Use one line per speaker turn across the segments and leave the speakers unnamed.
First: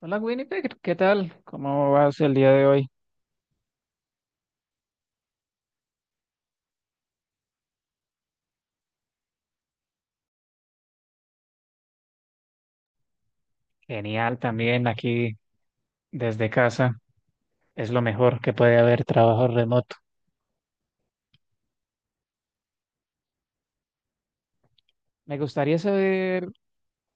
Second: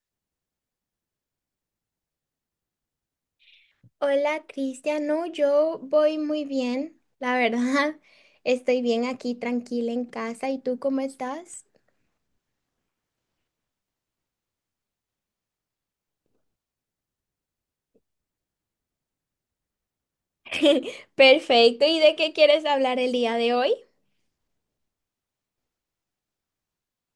Hola Winnipeg, ¿qué tal? ¿Cómo vas el día de hoy?
Hola, Cristian. No, yo voy muy bien, la verdad. Estoy bien aquí, tranquila en casa. ¿Y tú cómo estás?
Genial también aquí desde casa. Es lo mejor que puede haber, trabajo remoto.
Perfecto. ¿Y de qué quieres hablar el día de hoy?
Me gustaría saber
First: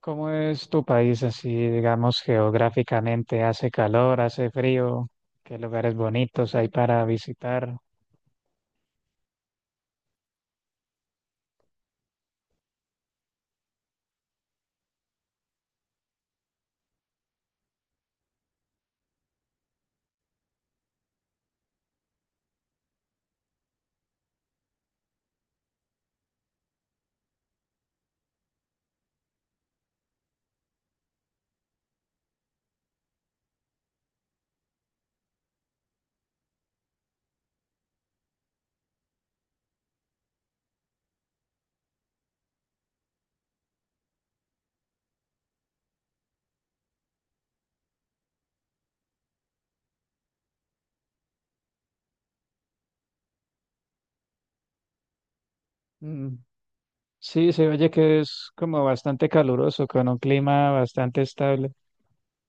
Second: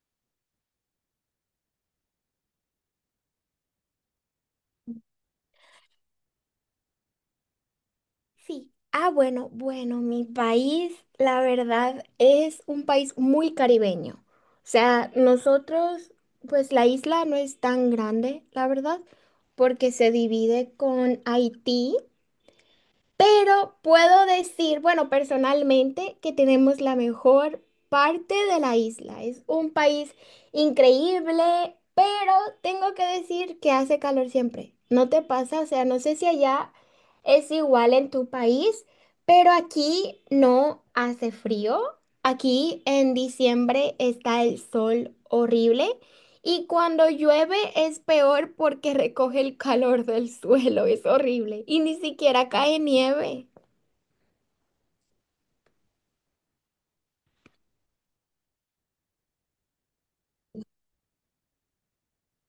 cómo es tu país así, digamos, geográficamente. ¿Hace calor, hace frío? ¿Qué lugares bonitos hay para visitar?
Sí. Bueno, Mi país, la verdad, es un país muy caribeño. O sea, nosotros, pues la isla no es tan grande, la verdad, porque se divide con Haití. Pero puedo decir, bueno, personalmente, que tenemos la mejor parte de la isla. Es un país increíble, pero tengo que decir que hace calor siempre. ¿No te pasa? O sea, no sé si allá es igual en tu país, pero aquí no hace frío. Aquí en diciembre está el sol horrible. Y cuando llueve es peor porque recoge el calor del suelo, es horrible. Y ni siquiera cae nieve.
Mm, Sí, se oye que es como bastante caluroso, con un clima bastante estable.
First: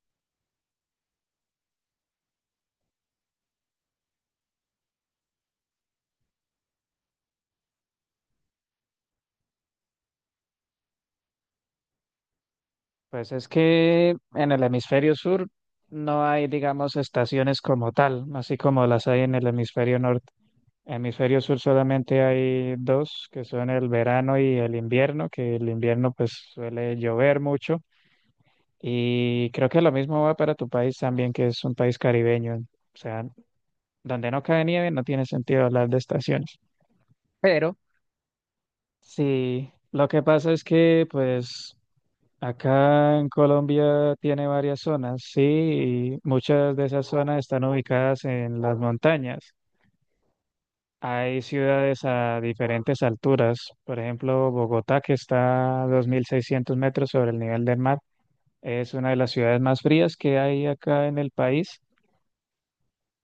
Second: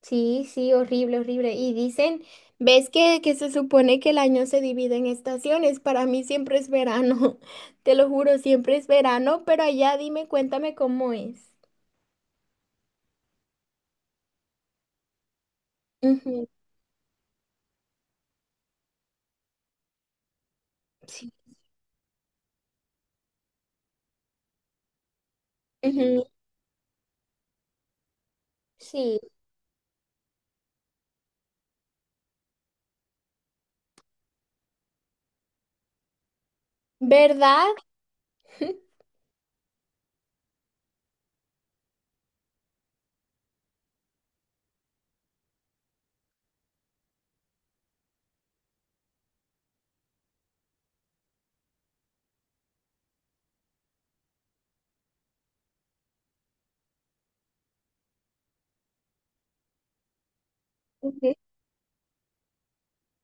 Sí, sí, horrible, horrible. Y dicen, ¿ves que se supone que el año se divide en estaciones? Para mí siempre es verano, te lo juro, siempre es verano, pero allá dime, cuéntame cómo es.
Pues es que en el hemisferio sur no hay,
Ujú.
digamos, estaciones como tal, así como las hay en el hemisferio norte.
Sí,
Hemisferio sur solamente hay dos, que son el verano y el invierno, que el invierno
ujú,
pues suele llover mucho.
sí.
Y creo que lo mismo va para tu país también, que es un país caribeño. O sea, donde no cae nieve no tiene sentido hablar de estaciones.
¿Verdad?
Pero sí, lo que pasa es que pues acá en Colombia tiene varias zonas, sí, y muchas de esas zonas están ubicadas en las montañas. Hay ciudades a diferentes alturas, por ejemplo, Bogotá, que está a 2.600 metros sobre el nivel del mar, es una de las ciudades más frías que hay acá en el
Ujú.
país.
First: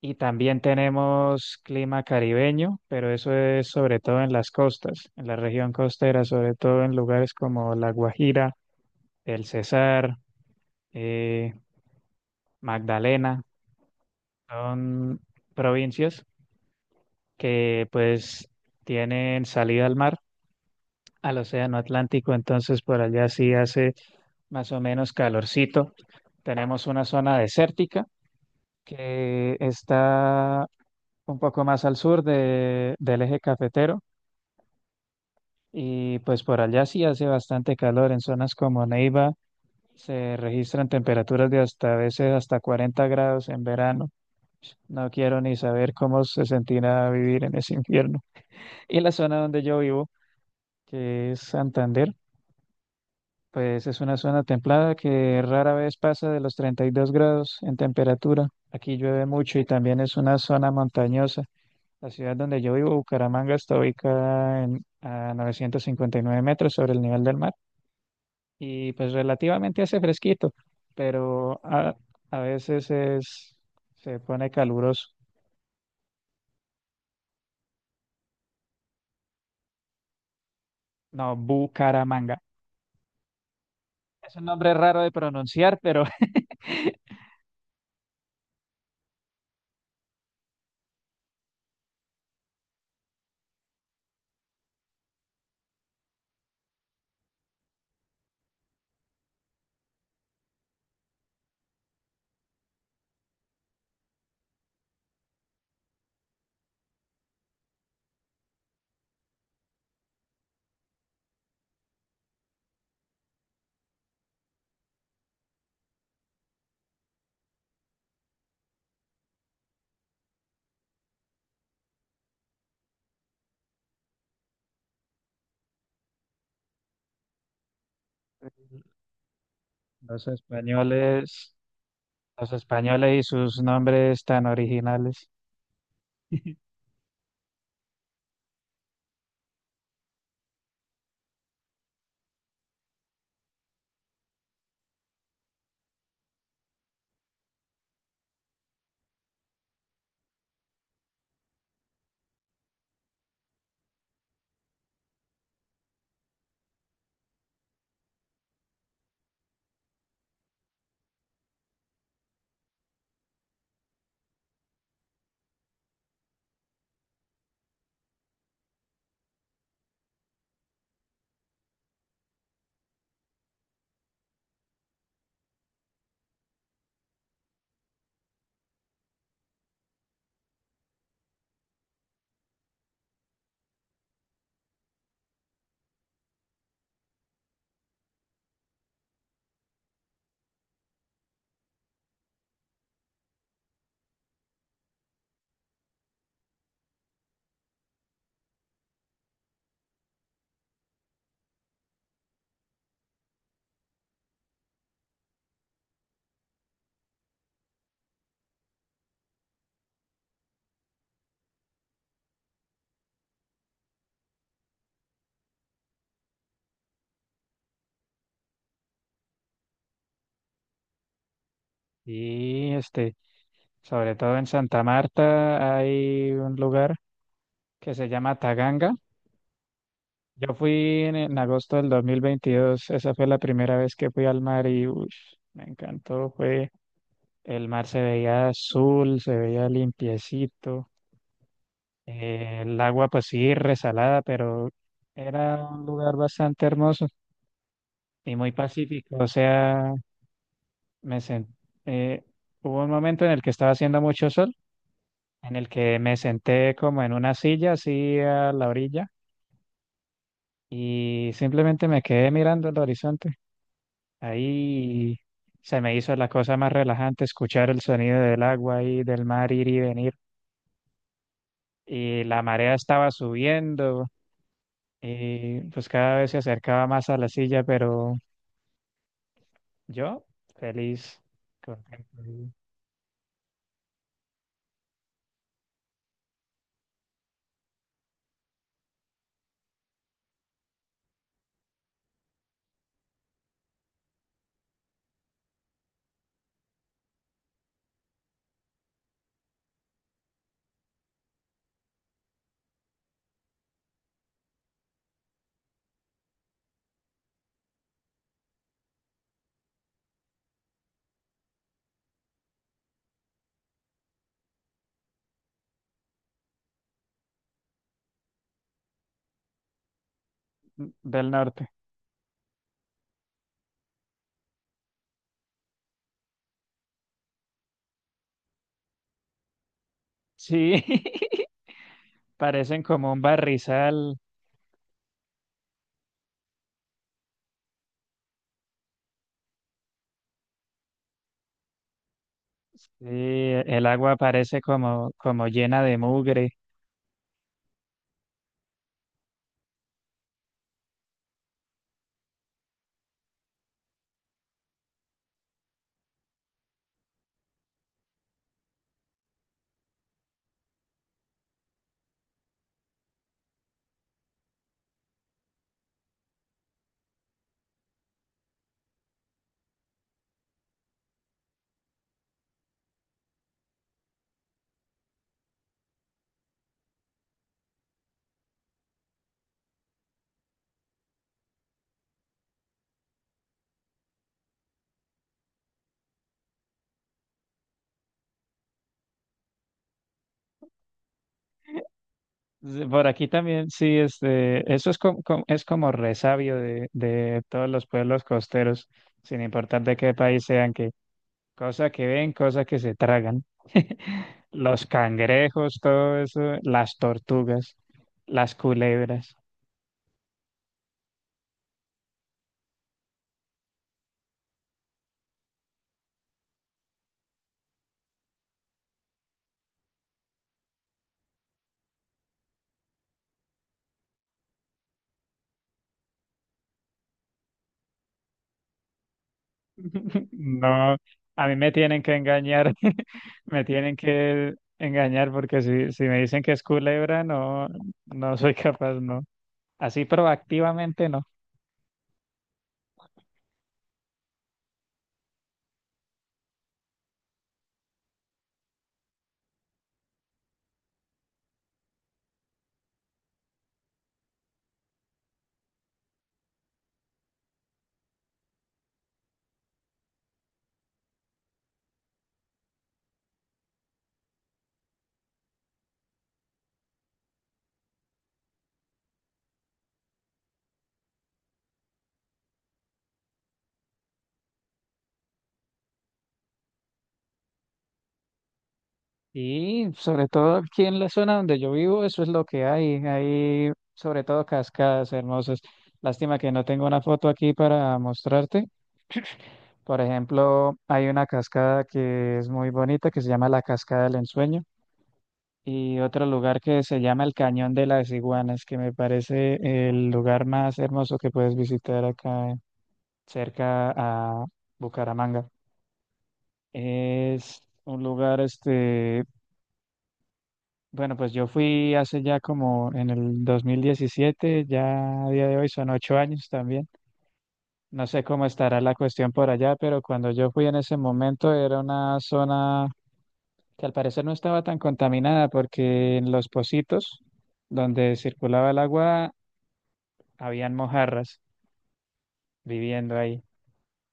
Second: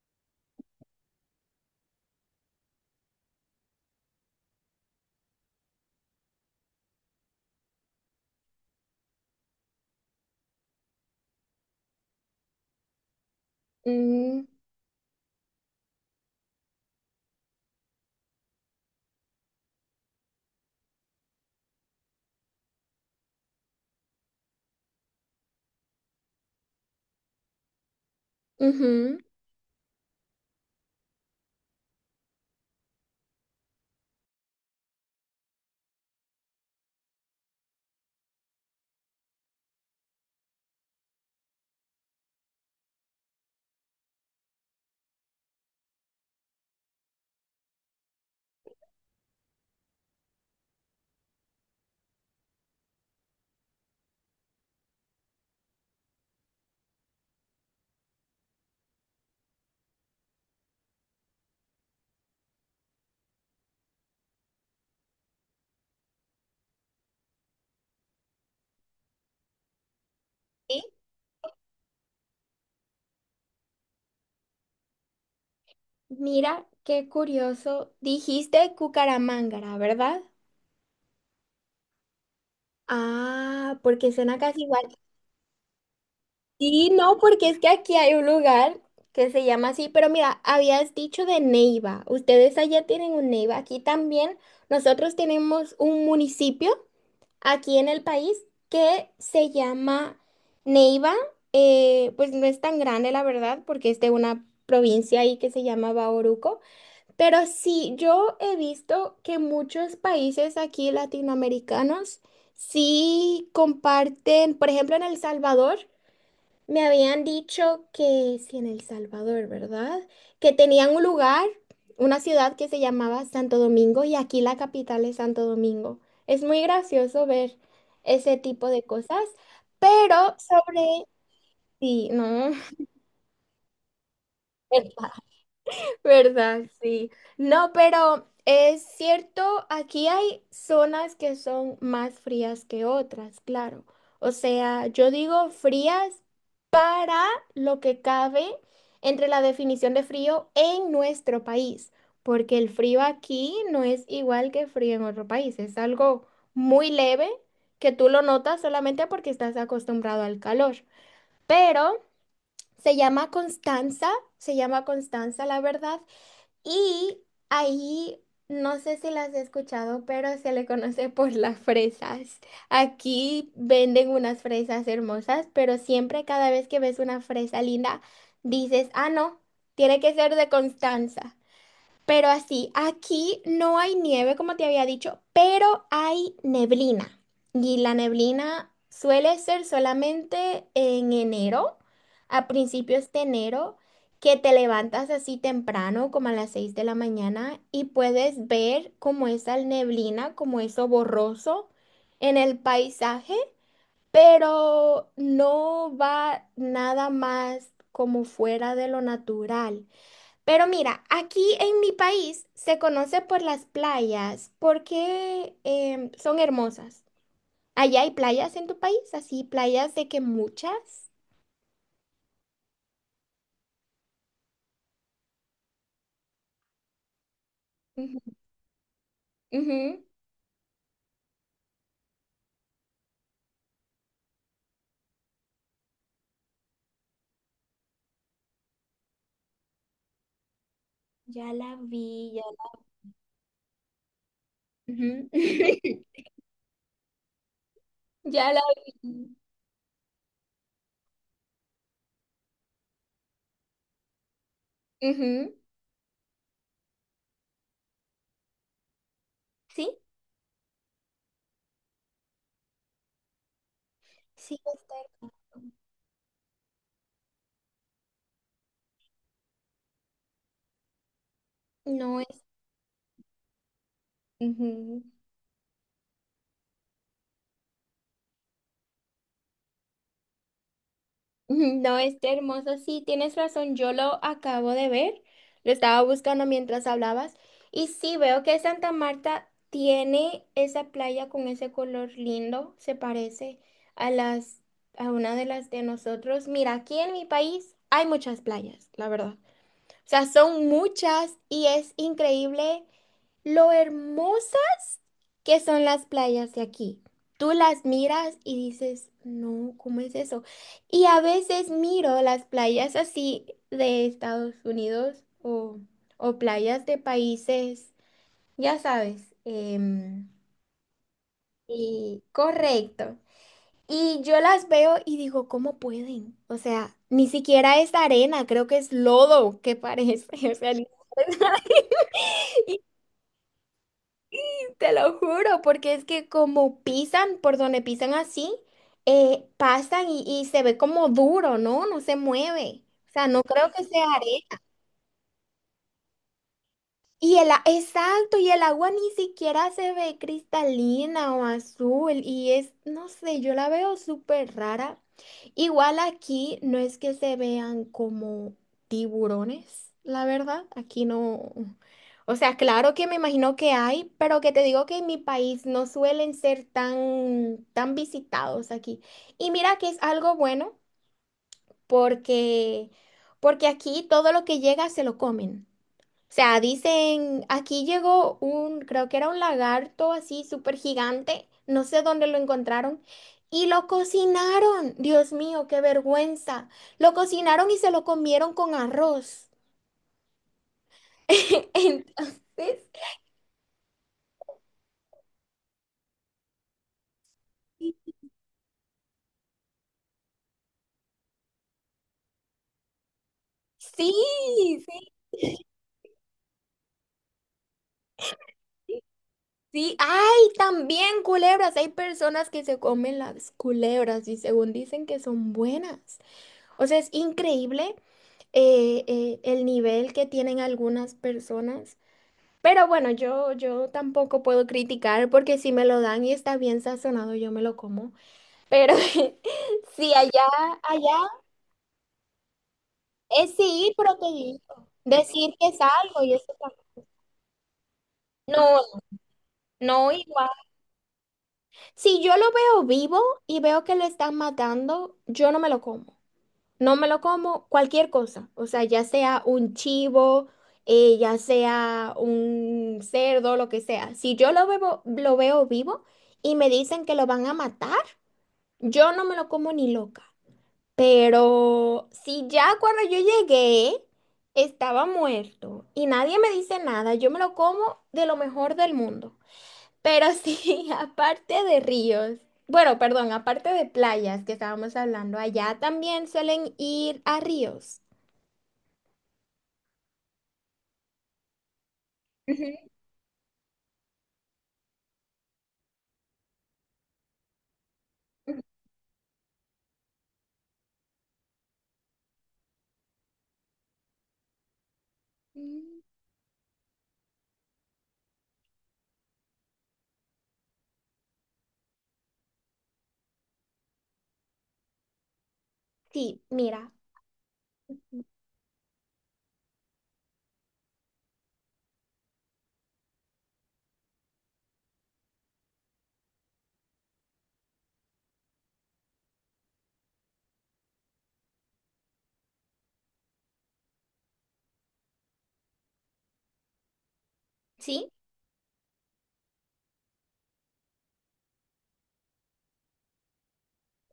Y también tenemos clima caribeño, pero eso es sobre todo en las costas, en la región costera, sobre todo en lugares como La Guajira, El Cesar, eh, Magdalena.
Mm,
Son provincias que pues tienen salida al mar, al océano Atlántico, entonces por allá sí hace más o menos calorcito. Tenemos una zona desértica
ujú.
que está un poco más al sur del eje cafetero y pues por allá sí hace bastante calor. En zonas como Neiva se registran temperaturas de hasta, a veces, hasta 40 grados en verano. No quiero ni saber cómo se sentirá vivir en ese infierno. Y la zona donde yo vivo, que es Santander, pues es una zona templada que rara vez pasa de los 32 grados en temperatura. Aquí llueve mucho y también es una zona montañosa. La ciudad donde yo vivo, Bucaramanga, está ubicada en, a 959 metros sobre el nivel del mar, y pues relativamente hace fresquito,
Sí.
pero a veces se pone caluroso.
Mira, qué curioso. Dijiste Cucaramángara, ¿verdad?
No, Bucaramanga.
Ah, porque
Es
suena
un
casi
nombre
igual.
raro de pronunciar, pero
Sí, no, porque es que aquí hay un lugar que se llama así, pero mira, habías dicho de Neiva. Ustedes allá tienen un Neiva. Aquí también nosotros tenemos un municipio aquí en el país que se llama Neiva. Pues no es tan grande, la verdad, porque es de una provincia ahí que se llama Bauruco. Pero sí, yo he visto que muchos países aquí latinoamericanos sí comparten, por ejemplo, en El Salvador, me habían dicho que, sí, en El Salvador, ¿verdad? Que tenían un lugar, una ciudad que se llamaba Santo Domingo y aquí la capital es Santo Domingo. Es muy gracioso ver ese tipo de cosas,
los
pero
españoles
sí, no.
los españoles y sus nombres tan originales.
¿Verdad? Sí. No, pero es cierto, aquí hay zonas que son más frías que otras, claro. O sea, yo digo frías para lo que cabe entre la definición de frío en nuestro país, porque el frío aquí no es igual que frío en otro país, es algo muy leve que tú lo notas solamente porque estás acostumbrado al calor. Pero se llama Constanza, se llama Constanza, la verdad, y ahí, no sé si las he escuchado, pero se le conoce por las fresas. Aquí venden unas fresas hermosas, pero siempre cada vez que ves una fresa linda, dices, ah, no, tiene que ser de Constanza. Pero así, aquí no hay nieve, como te había dicho, pero hay neblina. Y la neblina suele ser solamente en enero, a principios de enero, que te levantas así temprano, como a las 6:00 de la mañana, y puedes ver como esa neblina, como eso borroso en el paisaje, pero no va nada más como fuera de lo natural. Pero mira, aquí en mi país se conoce por las playas porque son hermosas. ¿Allá hay playas en tu país? Así, playas de que muchas.
Y este, sobre todo en Santa Marta hay un lugar que se llama
Ujú,
Taganga.
ujú.
Yo fui en agosto del 2022, esa fue la primera vez que fui al mar y ush, me encantó, fue el mar se veía azul, se veía limpiecito,
Ya la vi, ya,
el agua pues sí resalada, pero
ujú.
era un lugar bastante hermoso y muy
Ya la
pacífico. O
vi.
sea, me sen- eh, hubo un momento en el que estaba haciendo mucho sol, en
Ujú.
el que me senté como en una silla así a la orilla
¿Sí?
y simplemente me quedé mirando el horizonte.
Sí,
Ahí
hermoso.
se me hizo la cosa más relajante escuchar el sonido del agua y del mar ir y venir.
No
Y la
es.
marea estaba subiendo
Ujú.
y pues cada vez se acercaba más a la silla, pero yo feliz,
No, está
contento.
hermoso. Sí, tienes razón. Yo lo acabo de ver. Lo estaba buscando mientras hablabas. Y sí, veo que Santa Marta tiene esa playa con ese color lindo. Se parece a a una de las de nosotros. Mira, aquí en mi país hay muchas playas, la verdad. O sea, son muchas y es increíble lo hermosas que son las playas de aquí. Tú las miras y dices, no, ¿cómo es eso? Y a veces miro las playas así de Estados Unidos o playas de países, ya sabes,
Del norte.
y correcto. Y yo las veo y digo, ¿cómo pueden? O sea, ni siquiera es arena, creo que es lodo que parece. O sea,
Sí, parecen como un barrizal.
Te lo juro, porque es que como pisan, por donde pisan así, pasan y se ve como duro, ¿no? No se mueve.
Sí,
O sea, no creo que
el
sea
agua
arena.
parece como, como llena de mugre.
Y exacto, y el agua ni siquiera se ve cristalina o azul y es, no sé, yo la veo súper rara. Igual aquí no es que se vean como tiburones, la verdad, aquí no. O sea, claro que me imagino que hay, pero que te digo que en mi país no suelen ser tan, tan visitados aquí. Y mira que es algo bueno porque, porque aquí todo lo que llega se lo comen. O sea, dicen, aquí llegó un, creo que era un lagarto así súper gigante, no sé dónde lo encontraron, y lo cocinaron. Dios mío, qué vergüenza. Lo cocinaron y se lo comieron con arroz.
Sí,
Entonces,
por aquí también, sí, este, eso es como resabio de todos los pueblos costeros, sin importar de qué país sean, que cosa que ven, cosa que se tragan.
sí,
Los
sí,
cangrejos, todo eso, las tortugas, las culebras.
sí. Ay, también culebras. Hay personas que se comen las culebras y según dicen que son buenas. O sea, es increíble el nivel que tienen algunas personas. Pero bueno, yo tampoco puedo criticar porque si me lo dan y está bien sazonado, yo me lo como. Pero si allá,
No,
allá
a mí me tienen que engañar,
es
me
sí ir,
tienen
pero te
que
digo,
engañar
decir
porque
que es
si, si me
algo y
dicen que
eso
es culebra, no, no soy
no,
capaz, no. Así
no igual.
proactivamente no.
Si yo lo veo vivo y veo que lo están matando, yo no me lo como. No me lo como cualquier cosa. O sea, ya sea un chivo, ya sea un cerdo, lo que sea. Si yo lo veo vivo y me dicen que lo van a matar. Yo no me lo como ni loca, pero si ya cuando yo llegué estaba muerto y nadie me dice nada, yo me lo como de lo mejor del mundo. Pero sí, aparte de ríos, bueno, perdón, aparte de playas que estábamos hablando, allá también suelen ir a ríos.
Y sobre todo aquí en la zona donde yo vivo, eso es lo que
Ujú,
hay. Hay sobre todo cascadas hermosas. Lástima que no tengo una foto aquí para
ujú.
mostrarte. Por ejemplo, hay una cascada que es muy bonita, que se llama la Cascada del Ensueño, y
Mm,
otro lugar que se llama el Cañón de las Iguanas, que me parece el lugar más hermoso que puedes visitar acá, cerca a Bucaramanga.
sí, mira,
Es un lugar, este, bueno, pues yo fui hace ya como en el 2017, ya a día de hoy son 8 años también. No sé cómo estará la cuestión por allá, pero cuando yo fui en ese momento era una zona que al parecer no estaba tan contaminada porque en los pocitos
sí,
donde circulaba el agua habían mojarras viviendo ahí.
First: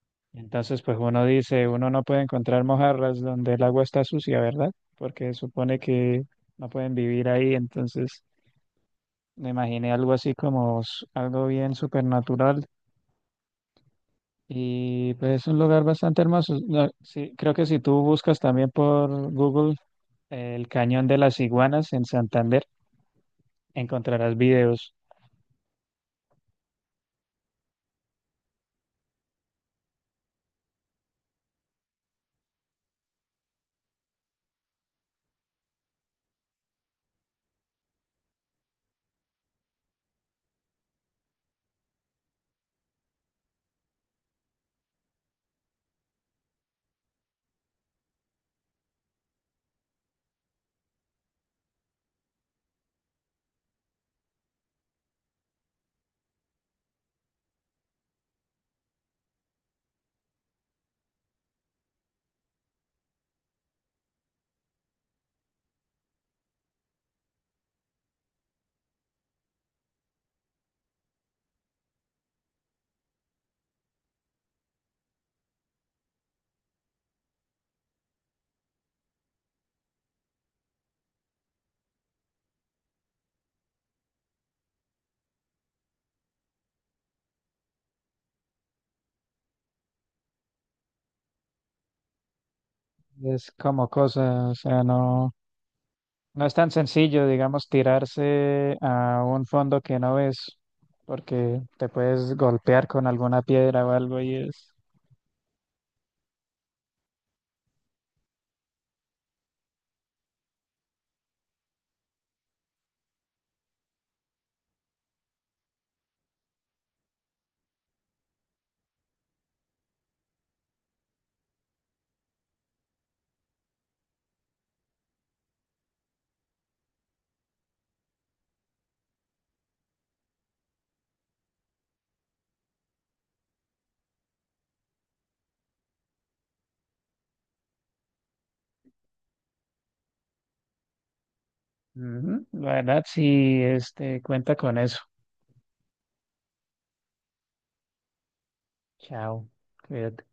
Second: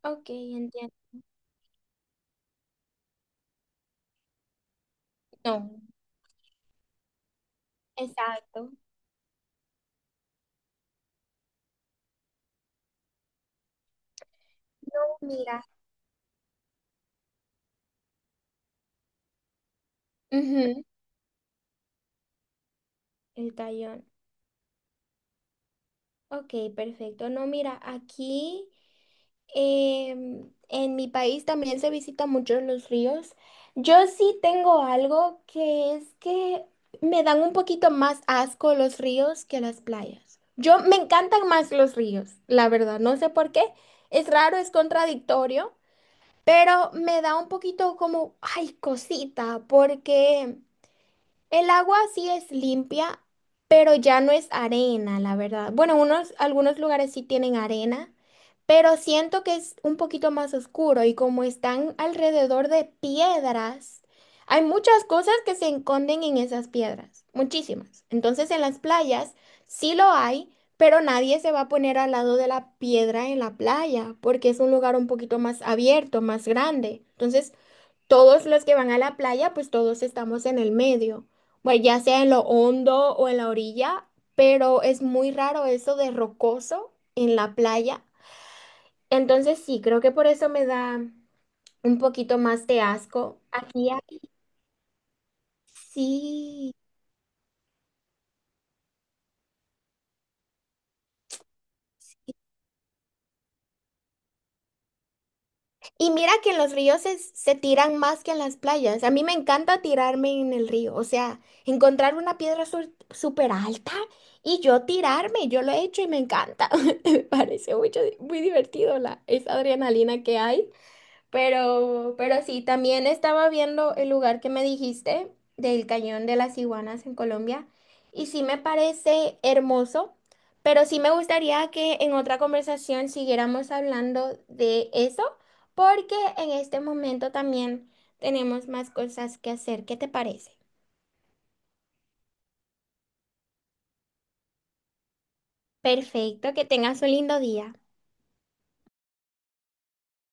ok,
Entonces,
entiendo.
pues uno dice, uno no puede encontrar mojarras donde el agua está sucia, ¿verdad? Porque supone
No,
que no pueden vivir ahí, entonces...
exacto.
me imaginé algo así como s- algo bien supernatural. Y
No,
pues es un
mira.
lugar bastante hermoso. No, sí, creo que si tú buscas también por Google el
Ujú.
Cañón de las Iguanas en Santander,
El tallón.
encontrarás videos.
Ok, perfecto. No, mira, aquí en mi país también se visitan muchos los ríos. Yo sí tengo algo que es que me dan un poquito más asco los ríos que las playas. Yo me encantan más los ríos, la verdad. No sé por qué. Es raro, es contradictorio, pero me da un poquito como, ay, cosita, porque... el agua sí es limpia, pero ya no es arena, la verdad. Bueno, unos, algunos lugares sí tienen arena, pero siento que es un poquito más oscuro y como están alrededor de piedras, hay muchas cosas que se esconden en esas piedras, muchísimas. Entonces en las playas sí lo hay, pero nadie se va a poner al lado de la piedra en la playa porque es un lugar un poquito más abierto, más grande. Entonces todos los que van a la playa, pues todos estamos en el medio, pues ya sea en lo hondo o en la orilla, pero es muy raro eso de rocoso en la playa. Entonces sí, creo que por eso me da un poquito más de asco.
Es como
Aquí hay,
cosa, o sea, no, no es tan
sí.
sencillo, digamos, tirarse a un fondo que no ves, porque te puedes golpear con alguna piedra o algo y es...
Y mira que en los ríos se tiran más que en las playas. A mí me encanta tirarme en el río, o sea, encontrar una piedra súper alta y yo tirarme, yo lo he hecho y me encanta. Me parece mucho, muy divertido la, esa adrenalina que hay. Pero sí, también estaba viendo el lugar que me dijiste del Cañón de las Iguanas en Colombia y sí me parece hermoso, pero sí me gustaría que en otra conversación siguiéramos hablando de eso porque en este momento también tenemos más cosas que hacer. ¿Qué te parece?
Ujú, la verdad, sí, este, cuenta con eso.
Perfecto, que tengas un lindo día.
Chao, cuídate.